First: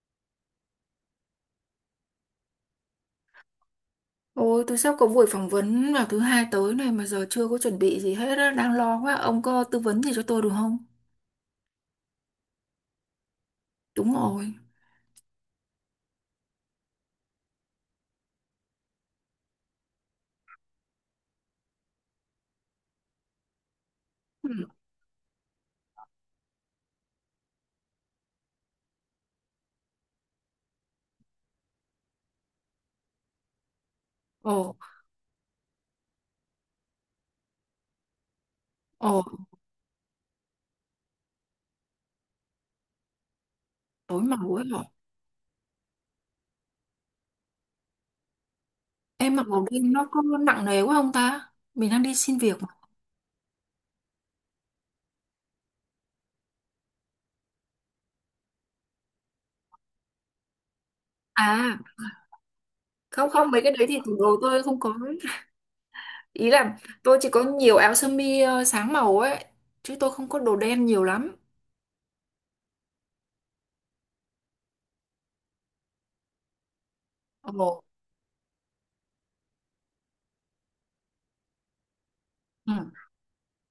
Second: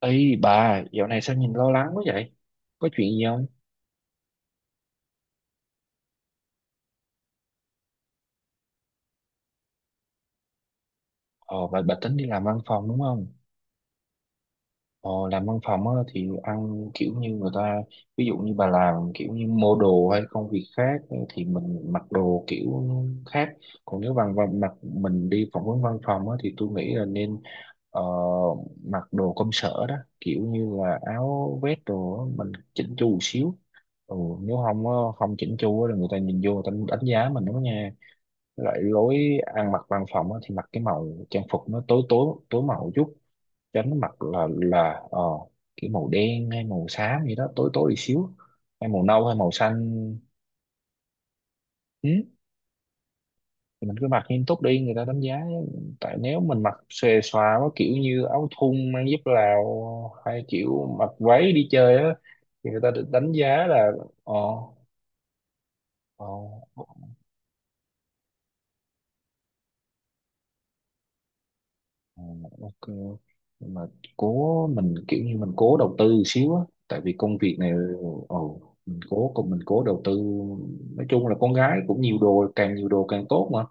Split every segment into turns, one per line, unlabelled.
Ê bà, dạo này sao nhìn lo lắng quá vậy? Có chuyện gì không?
Ôi, tôi sắp có buổi phỏng vấn vào thứ hai tới này mà giờ chưa có chuẩn bị gì hết á, đang lo quá. Ông có tư vấn gì cho tôi được không?
Ồ, bà tính đi làm văn phòng đúng không?
Đúng rồi.
Ồ, làm văn phòng á, thì ăn kiểu như người ta, ví dụ như bà làm kiểu như mua đồ hay công việc khác thì mình mặc đồ kiểu khác. Còn nếu bằng
Ừ.
bằng- mặc mình đi phỏng vấn văn phòng á, thì tôi nghĩ là nên ờ, mặc đồ công sở đó, kiểu như là áo vest đồ á, mình chỉnh chu một xíu. Ừ, nếu
Ồ,
không á, không chỉnh chu á là người ta nhìn vô người ta đánh giá mình đó nha. Loại lối
ồ,
ăn mặc văn phòng á, thì mặc cái màu trang phục nó tối tối tối màu chút, tránh mặc
tối màu ấy rồi.
cái màu đen hay màu xám gì đó tối tối đi xíu hay màu nâu hay
Em mặc
màu
màu đen nó
xanh.
có nặng nề quá không ta? Mình đang
Ừ,
đi xin việc mà.
thì mình cứ mặc nghiêm túc đi người ta đánh giá, tại nếu mình mặc xòe xòa quá kiểu như áo thun mang dép Lào hay kiểu mặc váy đi
À,
chơi á thì người ta được
không
đánh
không, mấy
giá
cái đấy
là
thì tủ
ờ
đồ tôi không có ấy.
ờ
Ý là tôi chỉ có nhiều áo sơ mi sáng màu ấy, chứ tôi không có đồ đen nhiều lắm.
Ờ, ok, nhưng mà cố mình kiểu như mình cố đầu tư xíu á, tại vì công việc này
Ồ,
ồ mình cố cùng mình cố đầu tư. Nói chung là con gái cũng nhiều đồ,
ừ,
càng nhiều đồ càng tốt mà,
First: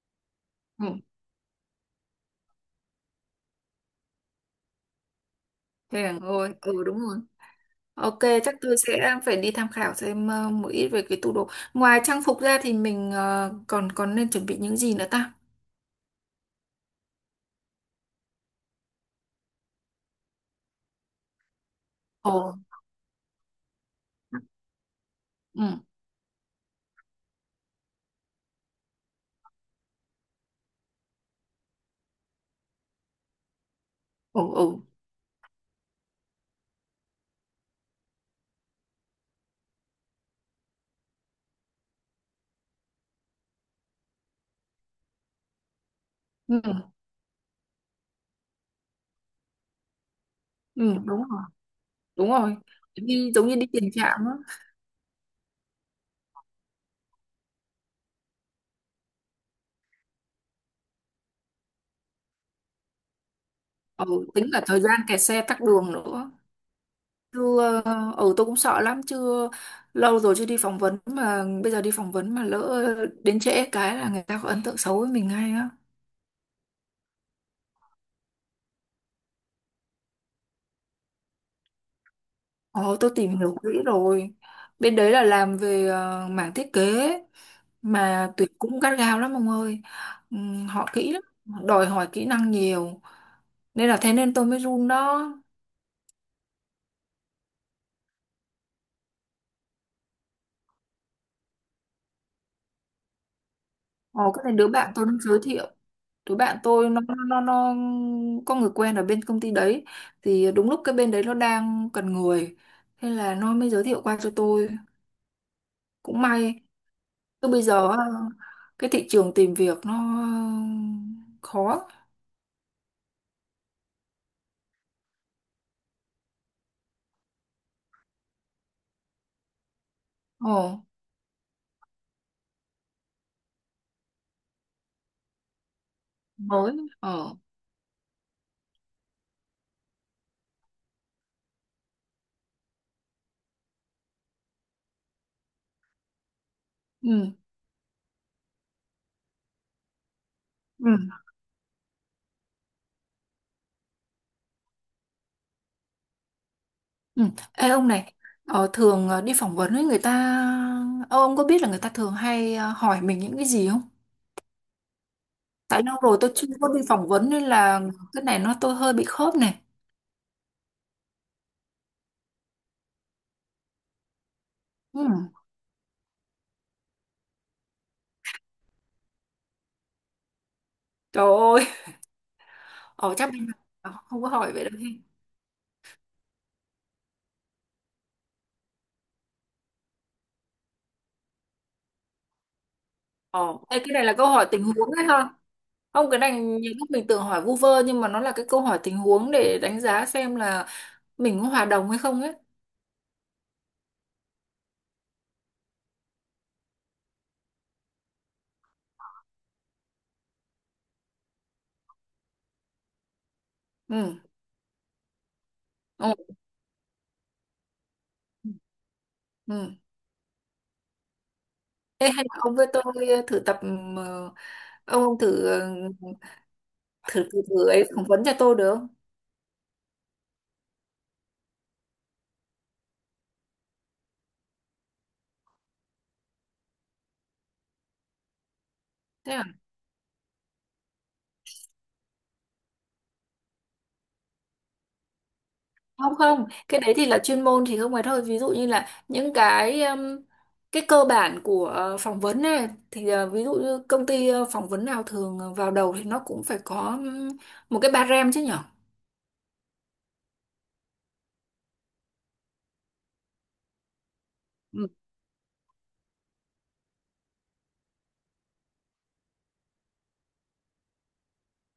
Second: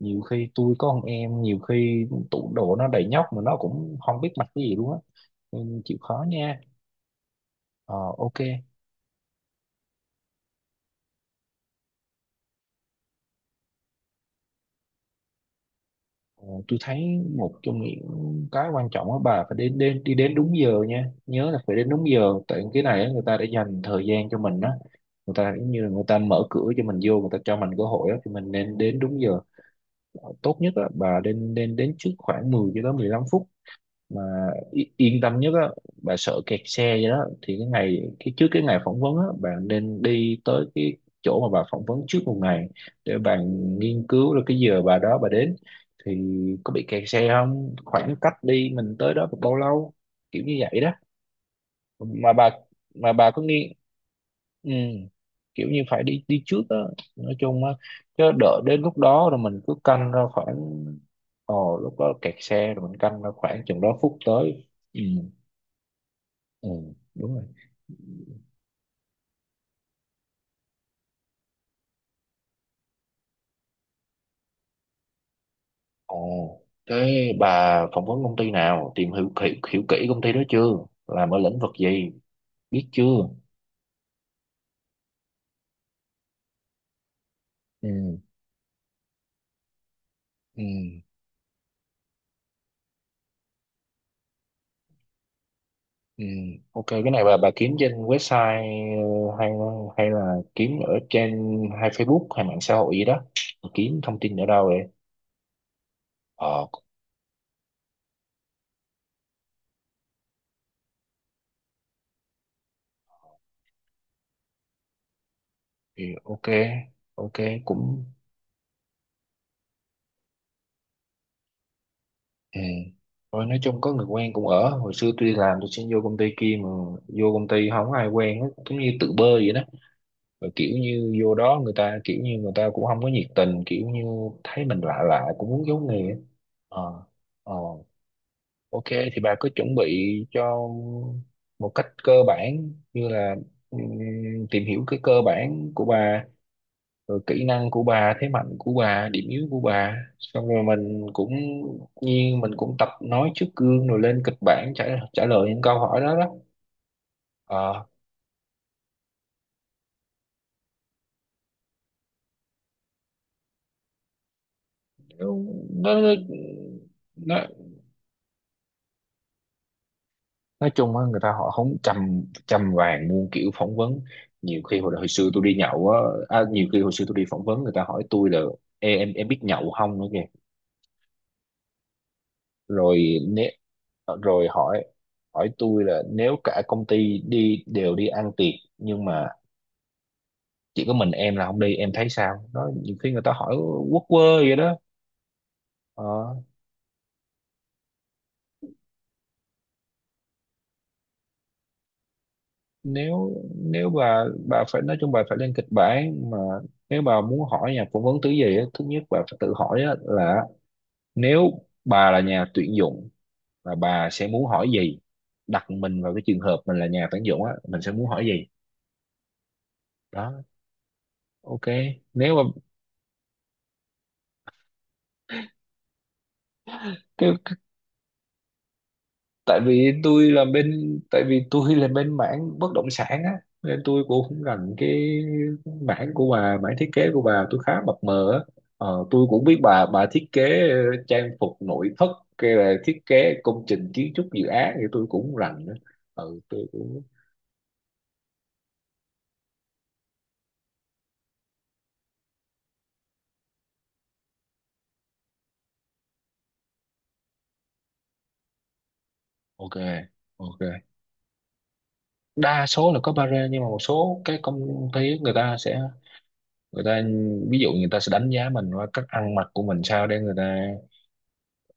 nhiều khi tôi
ừ.
có con em, nhiều khi tủ đồ nó đầy nhóc mà nó cũng không biết mặc cái gì luôn á, nên chịu
Thế à,
khó
ôi,
nha.
ừ đúng rồi.
Ờ,
Ok,
ok.
chắc tôi sẽ phải đi tham khảo xem một ít về cái tủ đồ. Ngoài trang phục ra thì mình ờ, còn còn nên chuẩn bị những gì nữa ta?
Ờ, tôi thấy một trong những cái quan trọng á bà phải đến đến đi đến đúng giờ nha, nhớ là phải đến đúng
Ồ,
giờ, tại cái này á, người ta đã dành thời gian cho mình á, người ta giống
ừ,
như là người ta mở cửa cho mình vô, người ta cho mình cơ hội á thì mình nên đến đúng giờ. Ờ, tốt nhất á bà nên nên đến trước khoảng 10 cho tới 15 phút mà
ồ, ừ,
yên tâm nhất á, bà sợ kẹt xe vậy đó thì cái ngày cái trước cái ngày phỏng vấn á bạn nên đi tới cái chỗ mà bà phỏng vấn trước một ngày, để bạn nghiên cứu là cái giờ bà đó bà đến thì
ừ,
có bị kẹt xe không, khoảng cách đi mình tới đó bao lâu, kiểu như vậy đó.
ừ, đúng rồi, đúng
mà bà
rồi.
mà bà
Đi
có
giống như đi
nghi,
tiền trạm á.
ừ, kiểu như phải đi đi trước á, nói chung á, chứ đợi đến lúc đó rồi mình cứ canh ra khoảng lúc đó kẹt xe rồi mình canh ra khoảng chừng đó phút
Ồ, tính cả
tới.
thời
Ừ.
gian kẹt xe tắc đường nữa.
Ừ, đúng rồi.
Chưa, ừ, tôi cũng sợ lắm, chưa lâu rồi chưa đi phỏng vấn mà bây giờ đi phỏng vấn mà lỡ đến trễ cái là người ta có ấn tượng xấu với mình ngay á.
Ồ, cái bà phỏng vấn công ty nào, hiểu kỹ công ty đó chưa? Làm ở lĩnh vực gì, biết
Ồ, tôi
chưa?
tìm hiểu kỹ rồi. Bên đấy là làm về mảng thiết kế
Ừ.
mà tuyển cũng gắt gao lắm ông ơi.
Ừ,
Họ kỹ lắm, họ đòi hỏi kỹ năng nhiều nên là thế nên tôi mới run đó.
ừ. Ok, cái này bà kiếm trên website, hay hay là kiếm ở trên hay Facebook hay mạng xã hội gì đó. Bà kiếm thông
Ồ,
tin
cái
ở
này
đâu
đứa
vậy?
bạn tôi nó giới thiệu. Đứa bạn
Ờ,
tôi nó có người quen ở bên công ty đấy, thì đúng lúc cái bên đấy nó đang cần người, thế là nó mới giới thiệu qua cho tôi.
thì
Cũng
ok,
may,
ok
chứ bây giờ á,
cũng
cái thị trường tìm việc nó khó.
ừ. Rồi nói chung có người quen cũng ở hồi xưa tôi đi làm tôi xin vô công ty kia mà vô công ty không ai quen hết giống như tự bơi vậy đó, và
Ồ.
kiểu như vô đó người ta kiểu như người ta cũng không có nhiệt tình, kiểu như thấy mình lạ lạ cũng muốn giấu nghề.
Mới.
ờ
Ờ
ờ ok, thì bà cứ chuẩn bị cho một cách cơ bản như là ừm, tìm hiểu cái cơ bản của bà rồi
ừ.
kỹ năng của bà, thế mạnh của bà, điểm yếu của bà, xong rồi
Ừ.
mình cũng nhiên mình cũng tập nói trước gương rồi lên kịch bản trả trả lời những câu hỏi đó đó.
Ừ. Ê
ờ
ông này, thường đi phỏng vấn với người ta, ờ, ông có biết là người ta thường hay hỏi mình những cái gì không? Tại lâu
nó, nó,
rồi tôi chưa có đi phỏng vấn nên
nó
là cái này nó tôi hơi bị khớp này.
Nói chung á người ta họ không chăm chăm vàng muôn kiểu phỏng vấn, nhiều khi
Ừ.
hồi xưa tôi đi nhậu á, à, nhiều khi hồi xưa tôi đi phỏng vấn người ta hỏi tôi là: Ê, em biết nhậu không nữa kìa.
Trời ơi, ở
rồi
chắc mình
nếu
không có
Rồi
hỏi vậy đâu
hỏi
he.
hỏi tôi là nếu cả công ty đi đều đi ăn tiệc nhưng mà chỉ có mình em là không đi em thấy sao đó, nhiều khi người ta
Ờ,
hỏi
ê, cái
quốc
này là câu
quơ
hỏi
vậy
tình
đó.
huống đấy ha. Không, cái này
Ờ,
nhiều lúc mình tưởng hỏi vu vơ nhưng mà nó là cái câu hỏi tình huống để đánh giá xem là mình có hòa đồng hay không ấy.
nếu nếu bà phải nói chung bà phải lên kịch bản mà, nếu bà muốn hỏi nhà phỏng vấn thứ gì á, thứ nhất bà phải tự hỏi á là nếu bà là nhà tuyển dụng và bà
Ừ.
sẽ muốn hỏi gì. Đặt mình vào
Ừ.
cái trường hợp mình là nhà tuyển dụng á mình sẽ muốn hỏi gì.
Ừ.
Đó. Ok.
Ê, hay
nếu
là
mà
ông với tôi thử tập, ông thử, ờ, thử
cái
thử thử ấy phỏng vấn cho tôi được không?
Tại vì tôi là bên, tại vì tôi là bên mảng bất động sản á nên tôi cũng không rành cái mảng của bà, mảng thiết kế của bà tôi khá mập mờ á. Ờ, tôi
Thế
cũng
là
biết bà thiết kế trang phục nội thất hay là thiết kế công trình kiến trúc dự án thì tôi cũng không rành nữa.
không
Ừ
không
tôi
cái đấy
cũng
thì là chuyên môn thì không phải thôi, ví dụ như là những cái cơ bản của phỏng vấn này thì, ví dụ như công ty phỏng vấn nào thường vào đầu thì nó cũng phải có một cái ba rem chứ nhở.
ok ok, đa số là có barrier nhưng mà một số cái
Ừ.
công ty người ta sẽ, người ta ví dụ người ta sẽ đánh giá mình qua cách ăn mặc của mình sao, để người ta,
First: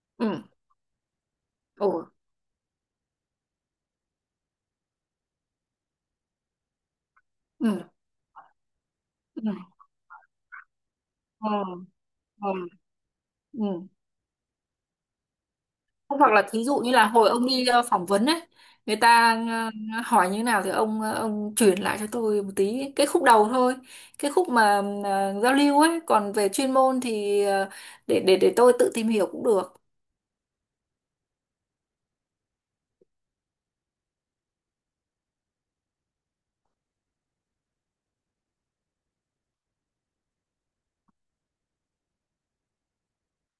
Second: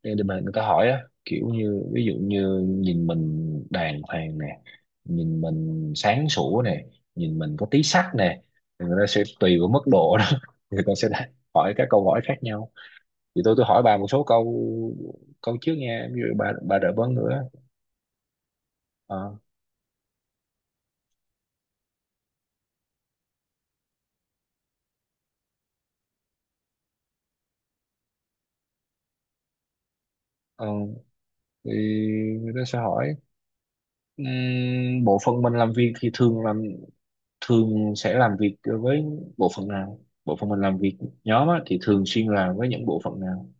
để mà
Ừ.
người ta hỏi á kiểu như
Ồ.
ví dụ như nhìn mình đàng hoàng nè, nhìn mình sáng sủa nè, nhìn mình có
Ừ.
tí sắc nè. Thì người ta sẽ
Ừ.
tùy vào mức độ đó người ta sẽ
Ừ.
hỏi các câu hỏi khác
Ừ.
nhau. Thì tôi hỏi
Ừ.
bà một số câu, câu trước nha, ví
Hoặc
dụ
là
bà
thí dụ
bà
như
đợi
là
bớt
hồi
nữa.
ông đi phỏng vấn ấy, người ta
ờ
hỏi như thế nào thì ông chuyển lại cho tôi một tí cái khúc đầu thôi, cái khúc mà giao lưu ấy, còn về chuyên môn thì để tôi tự tìm hiểu cũng được.
ờ thì người ta sẽ hỏi: bộ phận mình làm việc thì thường làm, thường sẽ làm việc với bộ phận nào, bộ phận mình làm việc nhóm á, thì thường xuyên làm với những bộ phận nào,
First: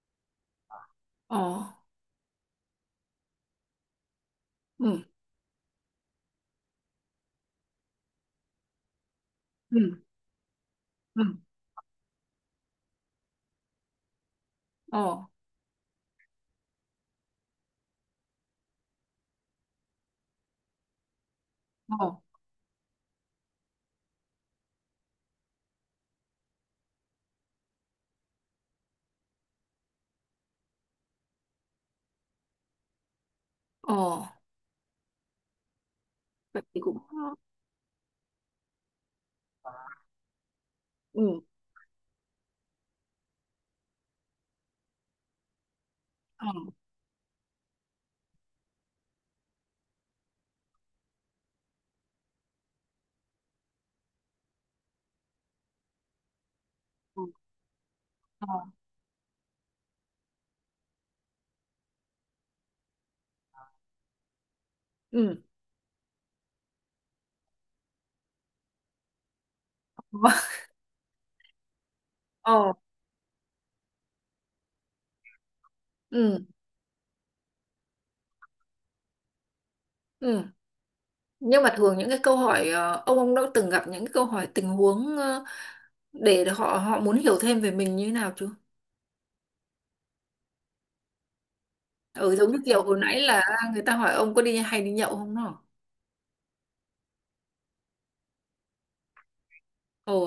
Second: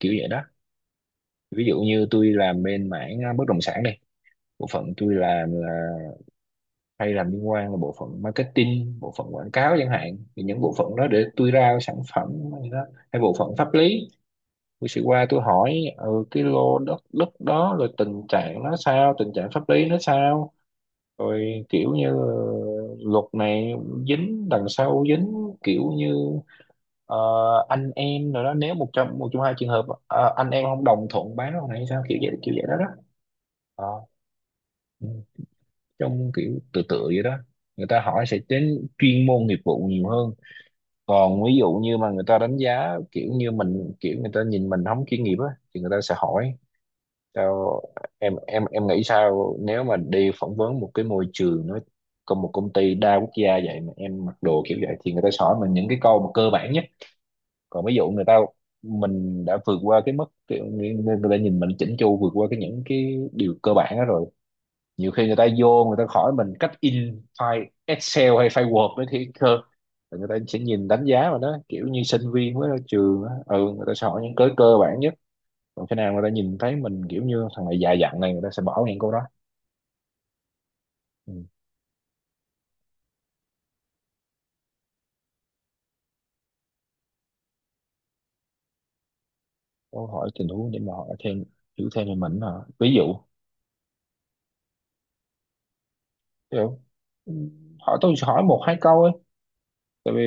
kiểu vậy đó.
Ồ.
Ví dụ như tôi làm bên mảng à, bất động sản đây, bộ phận
Ừ.
tôi làm là hay làm liên quan là bộ phận marketing, bộ phận quảng cáo
Ừ.
chẳng hạn, thì những bộ phận đó
Ừ.
để tôi ra sản phẩm hay đó, hay bộ phận pháp lý tôi sẽ
Ồ.
qua tôi hỏi ừ, cái lô đất đất đó rồi tình trạng nó sao, tình trạng pháp lý nó sao, rồi kiểu như
Ồ.
luật này dính đằng sau dính, kiểu như ờ, anh em rồi đó, nếu một trong hai trường hợp ờ, anh em không đồng thuận bán con này hay sao, kiểu vậy đó đó. Ờ,
Ồ.
ừ. Trong kiểu
Vậy thì
tự
cũng,
tự vậy đó, người ta hỏi sẽ đến chuyên môn nghiệp vụ nhiều hơn.
ừ.
Còn ví dụ như mà người ta đánh giá kiểu như mình kiểu người ta nhìn mình không chuyên nghiệp á thì người ta sẽ
Ồ.
hỏi: Sao em nghĩ sao nếu mà đi phỏng vấn một cái môi trường nó còn một công ty đa quốc gia vậy mà em mặc đồ kiểu vậy, thì người ta sẽ hỏi mình những cái câu mà cơ bản nhất.
Ồ.
Còn ví dụ người ta
Ồ.
mình đã vượt qua cái mức kiểu người ta nhìn mình chỉnh chu vượt qua cái những cái điều cơ bản đó rồi, nhiều khi người
Ừ.
ta vô người ta hỏi mình cách in file Excel hay file Word đấy thì cơ người ta sẽ nhìn đánh giá mà đó kiểu như sinh
Ồ.
viên mới ra trường á, ừ người ta sẽ hỏi những cái cơ bản nhất. Còn khi nào người ta
Ừ.
nhìn thấy mình kiểu như thằng này già dặn này người ta sẽ bỏ ngang câu đó.
Ừ.
Ừ.
Nhưng mà thường những cái câu hỏi, ông đã từng gặp những cái câu hỏi tình huống, để họ họ muốn hiểu thêm về mình như thế nào chưa?
Câu hỏi tình huống để mà hỏi thêm hiểu thêm về
Ừ,
mình hả?
giống như kiểu
Ví
hồi
dụ
nãy là người ta hỏi ông có đi hay đi nhậu không đó.
kiểu ừ, hỏi tôi hỏi một hai câu ấy, tại
Ồ.
vì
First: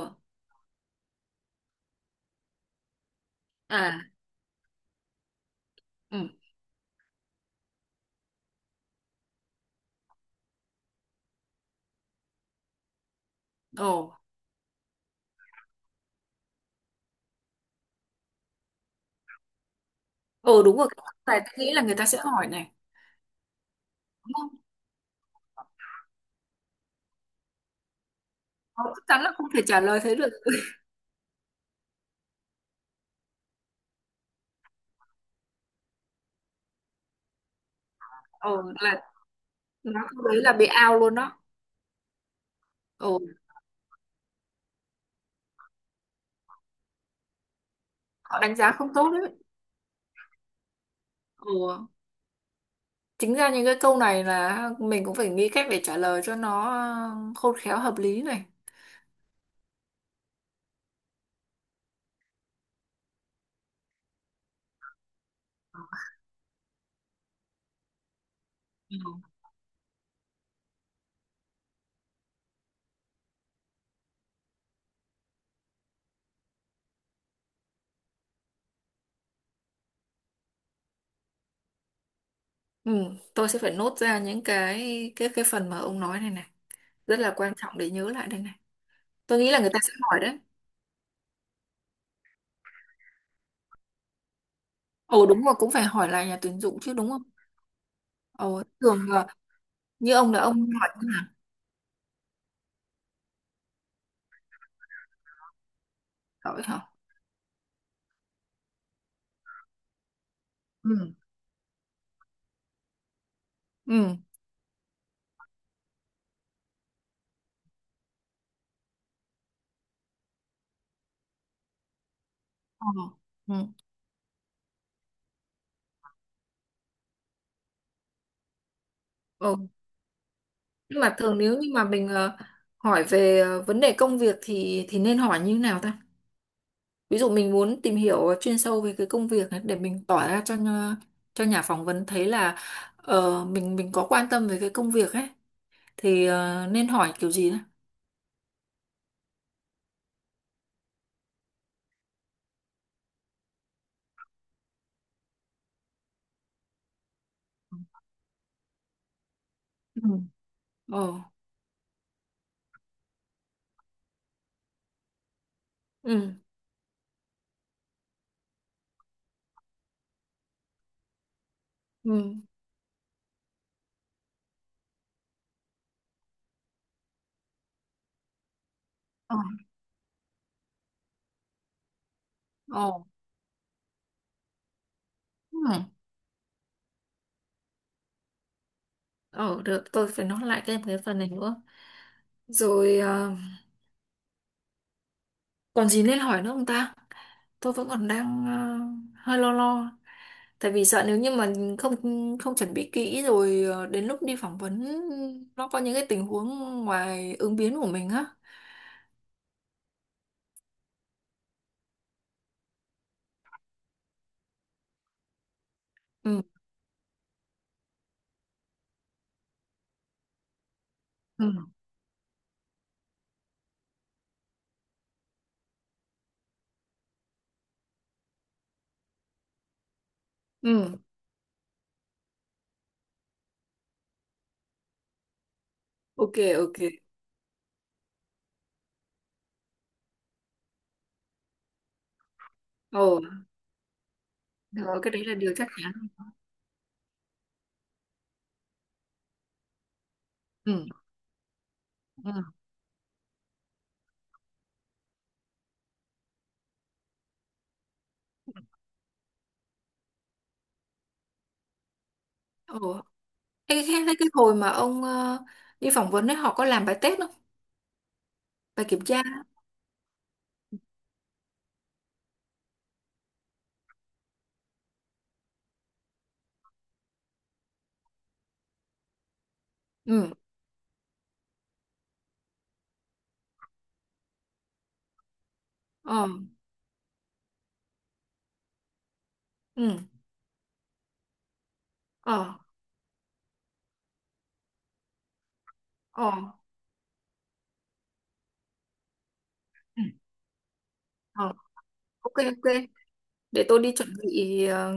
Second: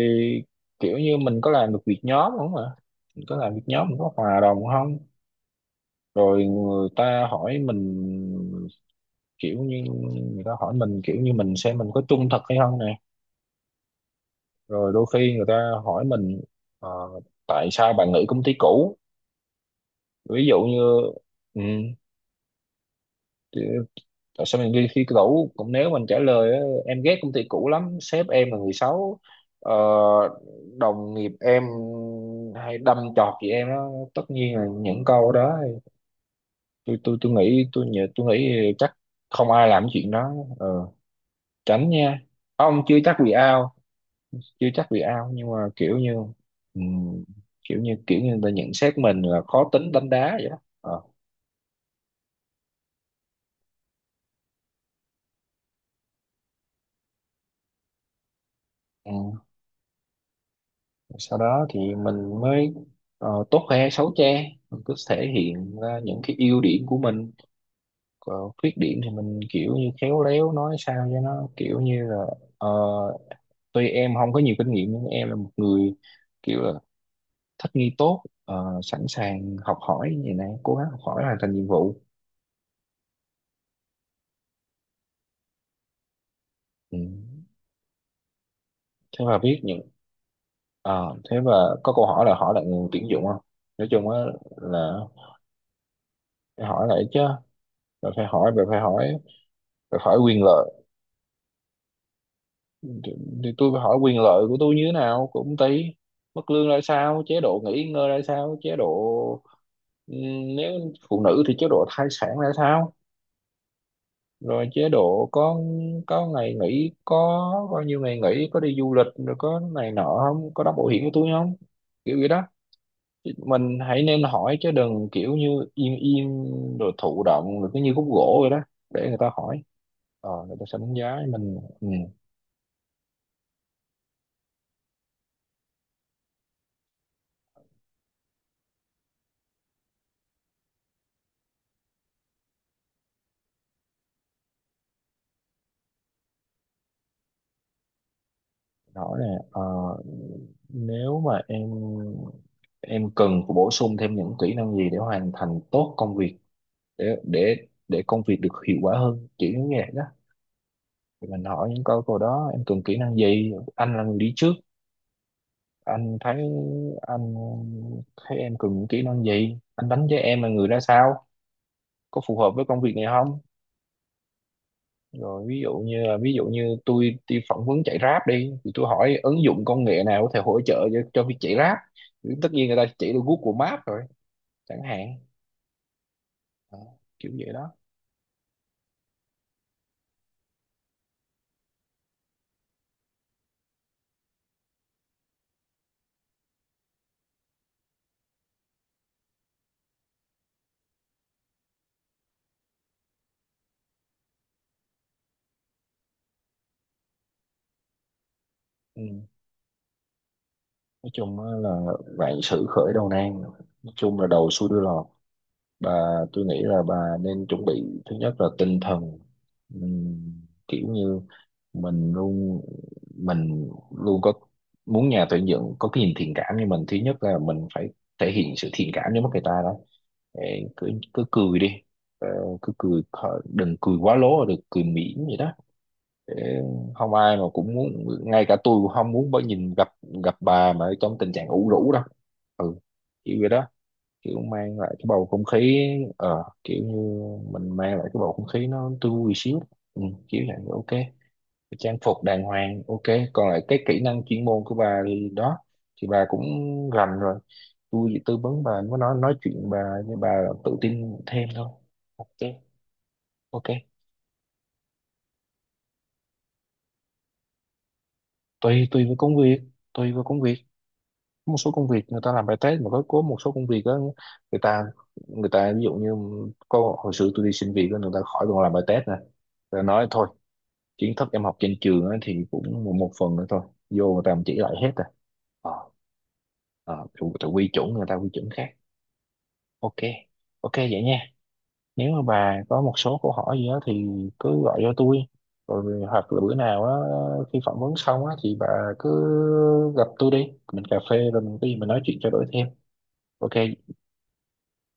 kiểu như mình có làm được việc nhóm không ạ, mình có làm việc nhóm mình
À.
có hòa đồng không.
Ừ.
Rồi người ta hỏi mình kiểu như, người ta hỏi mình kiểu như mình xem mình có trung thực hay không nè.
Ồ.
Rồi đôi khi người ta hỏi mình ờ, tại sao bạn nghỉ công ty cũ, ví dụ
Ồ, đúng rồi,
như
tại tôi nghĩ là người ta sẽ hỏi này,
ừ,
đúng
tại
không?
sao mình ghi khi cũ cũng, nếu mình trả lời á, em ghét công ty cũ lắm, sếp em là người
Nó chắc
xấu,
chắn là không thể
ờ,
trả lời thế được.
đồng nghiệp em hay đâm chọt chị em đó, tất nhiên là những câu đó tôi
Ồ
nghĩ chắc
là,
không ai làm
nó
chuyện
câu
đó.
đấy là
Ờ,
bị out luôn đó.
tránh nha, không chưa
Ồ,
chắc bị ao, chưa chắc bị ao nhưng mà kiểu như ừm, kiểu như kiểu như người
họ
ta
đánh giá
nhận
không
xét
tốt
mình
đấy.
là khó tính đánh đá vậy đó.
Ồ, chính ra những cái câu này là mình cũng phải nghĩ cách để trả lời cho nó khôn khéo hợp lý này.
Ờ. Sau đó thì mình mới tốt khoe xấu che, mình cứ thể hiện ra những cái ưu điểm của mình, còn khuyết
Ừ.
điểm thì mình kiểu như khéo léo nói sao cho nó kiểu như là ờ, tuy em không có nhiều kinh nghiệm nhưng em là một người kiểu là thích nghi tốt, sẵn sàng học hỏi như này, cố gắng học hỏi hoàn thành nhiệm vụ.
Ừ, tôi sẽ phải nốt ra những cái phần mà ông nói này này,
Ừ.
rất là quan trọng để nhớ lại đây này.
Thế
Tôi
và
nghĩ là
viết
người ta
những
sẽ hỏi đấy.
ờ, thế và có câu hỏi là hỏi lại nguồn tuyển dụng không, nói chung á là
Ồ, đúng rồi, cũng phải hỏi lại nhà tuyển
phải
dụng
hỏi
chứ
lại
đúng
chứ,
không?
rồi phải hỏi,
Ồ,
rồi phải hỏi
thường
rồi
là
Phải
như
hỏi
ông là
quyền
ông
lợi.
hỏi như nào?
thì, thì tôi phải hỏi quyền lợi của tôi như thế nào, của công ty mức
Hỏi
lương ra
hả?
sao, chế độ nghỉ ngơi ra sao, chế độ nếu
Ừ.
phụ nữ thì chế độ thai sản ra sao,
Ừ.
rồi chế độ có ngày nghỉ, có bao nhiêu ngày nghỉ, có đi du lịch rồi có này nọ, không có đóng bảo hiểm của tôi không, kiểu vậy đó.
ờ, ừ.
Mình hãy nên hỏi chứ đừng kiểu như im im rồi thụ động rồi cứ như khúc gỗ vậy đó, để người ta
Ồ.
hỏi. Ờ người ta sẽ đánh
Nhưng mà
giá
thường nếu
mình.
như mà
Ừ.
mình hỏi về vấn đề công việc thì nên hỏi như nào ta? Ví dụ mình muốn tìm hiểu chuyên sâu về cái công việc ấy để mình tỏ ra cho cho nhà phỏng vấn thấy là mình có quan tâm về cái công việc ấy, thì nên hỏi kiểu gì đấy.
Rõ ràng, nếu mà em cần phải bổ sung thêm những kỹ năng gì để hoàn thành tốt công việc, để để để công việc được hiệu quả hơn, kiểu như vậy
Ừ.
đó.
ờ
Thì mình hỏi những câu câu đó, em cần kỹ năng gì, anh là người đi trước anh
ừ.
thấy, anh thấy em cần những kỹ năng gì, anh đánh giá em là người ra sao,
Ừ.
có phù hợp với công việc này không. Rồi ví dụ như là, ví dụ như tôi đi phỏng vấn chạy Grab đi, thì tôi hỏi
Ờ.
ứng dụng công nghệ nào có thể hỗ trợ cho việc chạy Grab, thì tất nhiên người
Ồ.
ta chỉ được Google Maps rồi chẳng hạn.
Ừ.
Đó, kiểu vậy đó.
ờ Được, tôi phải nói lại thêm cái phần này nữa. Rồi còn gì nên hỏi nữa không ta? Tôi vẫn còn đang hơi lo lo, tại vì sợ nếu như mà không không chuẩn bị kỹ rồi, đến lúc đi phỏng vấn nó có những cái tình huống ngoài ứng biến của mình á.
Ừ. Nói chung á là vạn sự khởi đầu nan, nói chung là đầu xuôi đuôi lọt, bà.
Ừ.
Tôi nghĩ là bà nên chuẩn bị, thứ nhất là tinh thần. Ừm, Kiểu như
Ừ.
mình luôn mình luôn có muốn nhà tuyển dụng có cái nhìn thiện cảm. Như mình, thứ nhất là mình phải thể hiện sự thiện cảm với mắt người ta đó. Để cứ,
Ừ.
cứ cười đi. Ờ, cứ cười khỏi- đừng cười quá lố, đừng cười mỉm vậy đó.
Ok,
Để
ok.
không ai mà cũng muốn, ngay cả tôi cũng không muốn bởi nhìn gặp gặp bà mà trong tình trạng ủ rũ đâu. Ừ,
Ồ.
kiểu vậy đó, kiểu mang lại
Đó,
cái
cái đấy
bầu
là
không
điều chắc
khí.
chắn.
Ờ kiểu như mình mang lại cái bầu không khí nó tươi vui xíu, ừ, kiểu vậy.
Ừ.
Ok, trang phục
Ừ.
đàng hoàng, ok. Còn lại cái kỹ năng chuyên môn của bà thì đó, thì bà cũng rành rồi, tôi chỉ tư vấn bà, mới nói chuyện bà, với bà tự tin thêm thôi. Ok
Ồ.
ok.
Ê, cái hồi mà ông đi phỏng vấn ấy, họ có làm bài test không? Bài
tùy
kiểm
Tùy với
tra.
công việc, tùy với công việc. Có một số công việc người ta làm bài test, mà có một số công việc đó, người ta người ta ví dụ như có, hồi xưa tôi đi xin việc đó, người ta khỏi còn làm bài test nè, rồi nói thôi,
Ừ.
kiến thức em học trên trường á thì cũng một phần nữa thôi, vô người ta cũng chỉ lại hết rồi. Ờ.
Ờ.
Ờ, tự quy chuẩn, người ta quy chuẩn khác. Ok.
Ừ.
Ok vậy nha, nếu mà
Ờ.
bà có một số câu hỏi gì đó thì cứ gọi cho tôi, rồi
Ờ.
hoặc là bữa nào á khi phỏng vấn xong á thì bà cứ
Ừ.
gặp tôi đi, mình cà phê rồi
Ờ.
mình cái gì mình nói chuyện trao
Ok,
đổi thêm.
ok.
Ok
Để tôi đi chuẩn bị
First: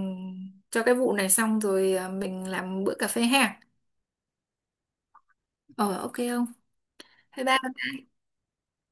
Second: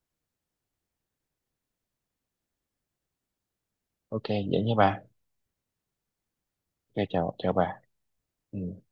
cho cái vụ này xong rồi mình làm bữa cà phê ha.
ok vậy nha bà.
Ờ, ok không?
Ok, chào
Bye
chào bà.
bye.
Ừ.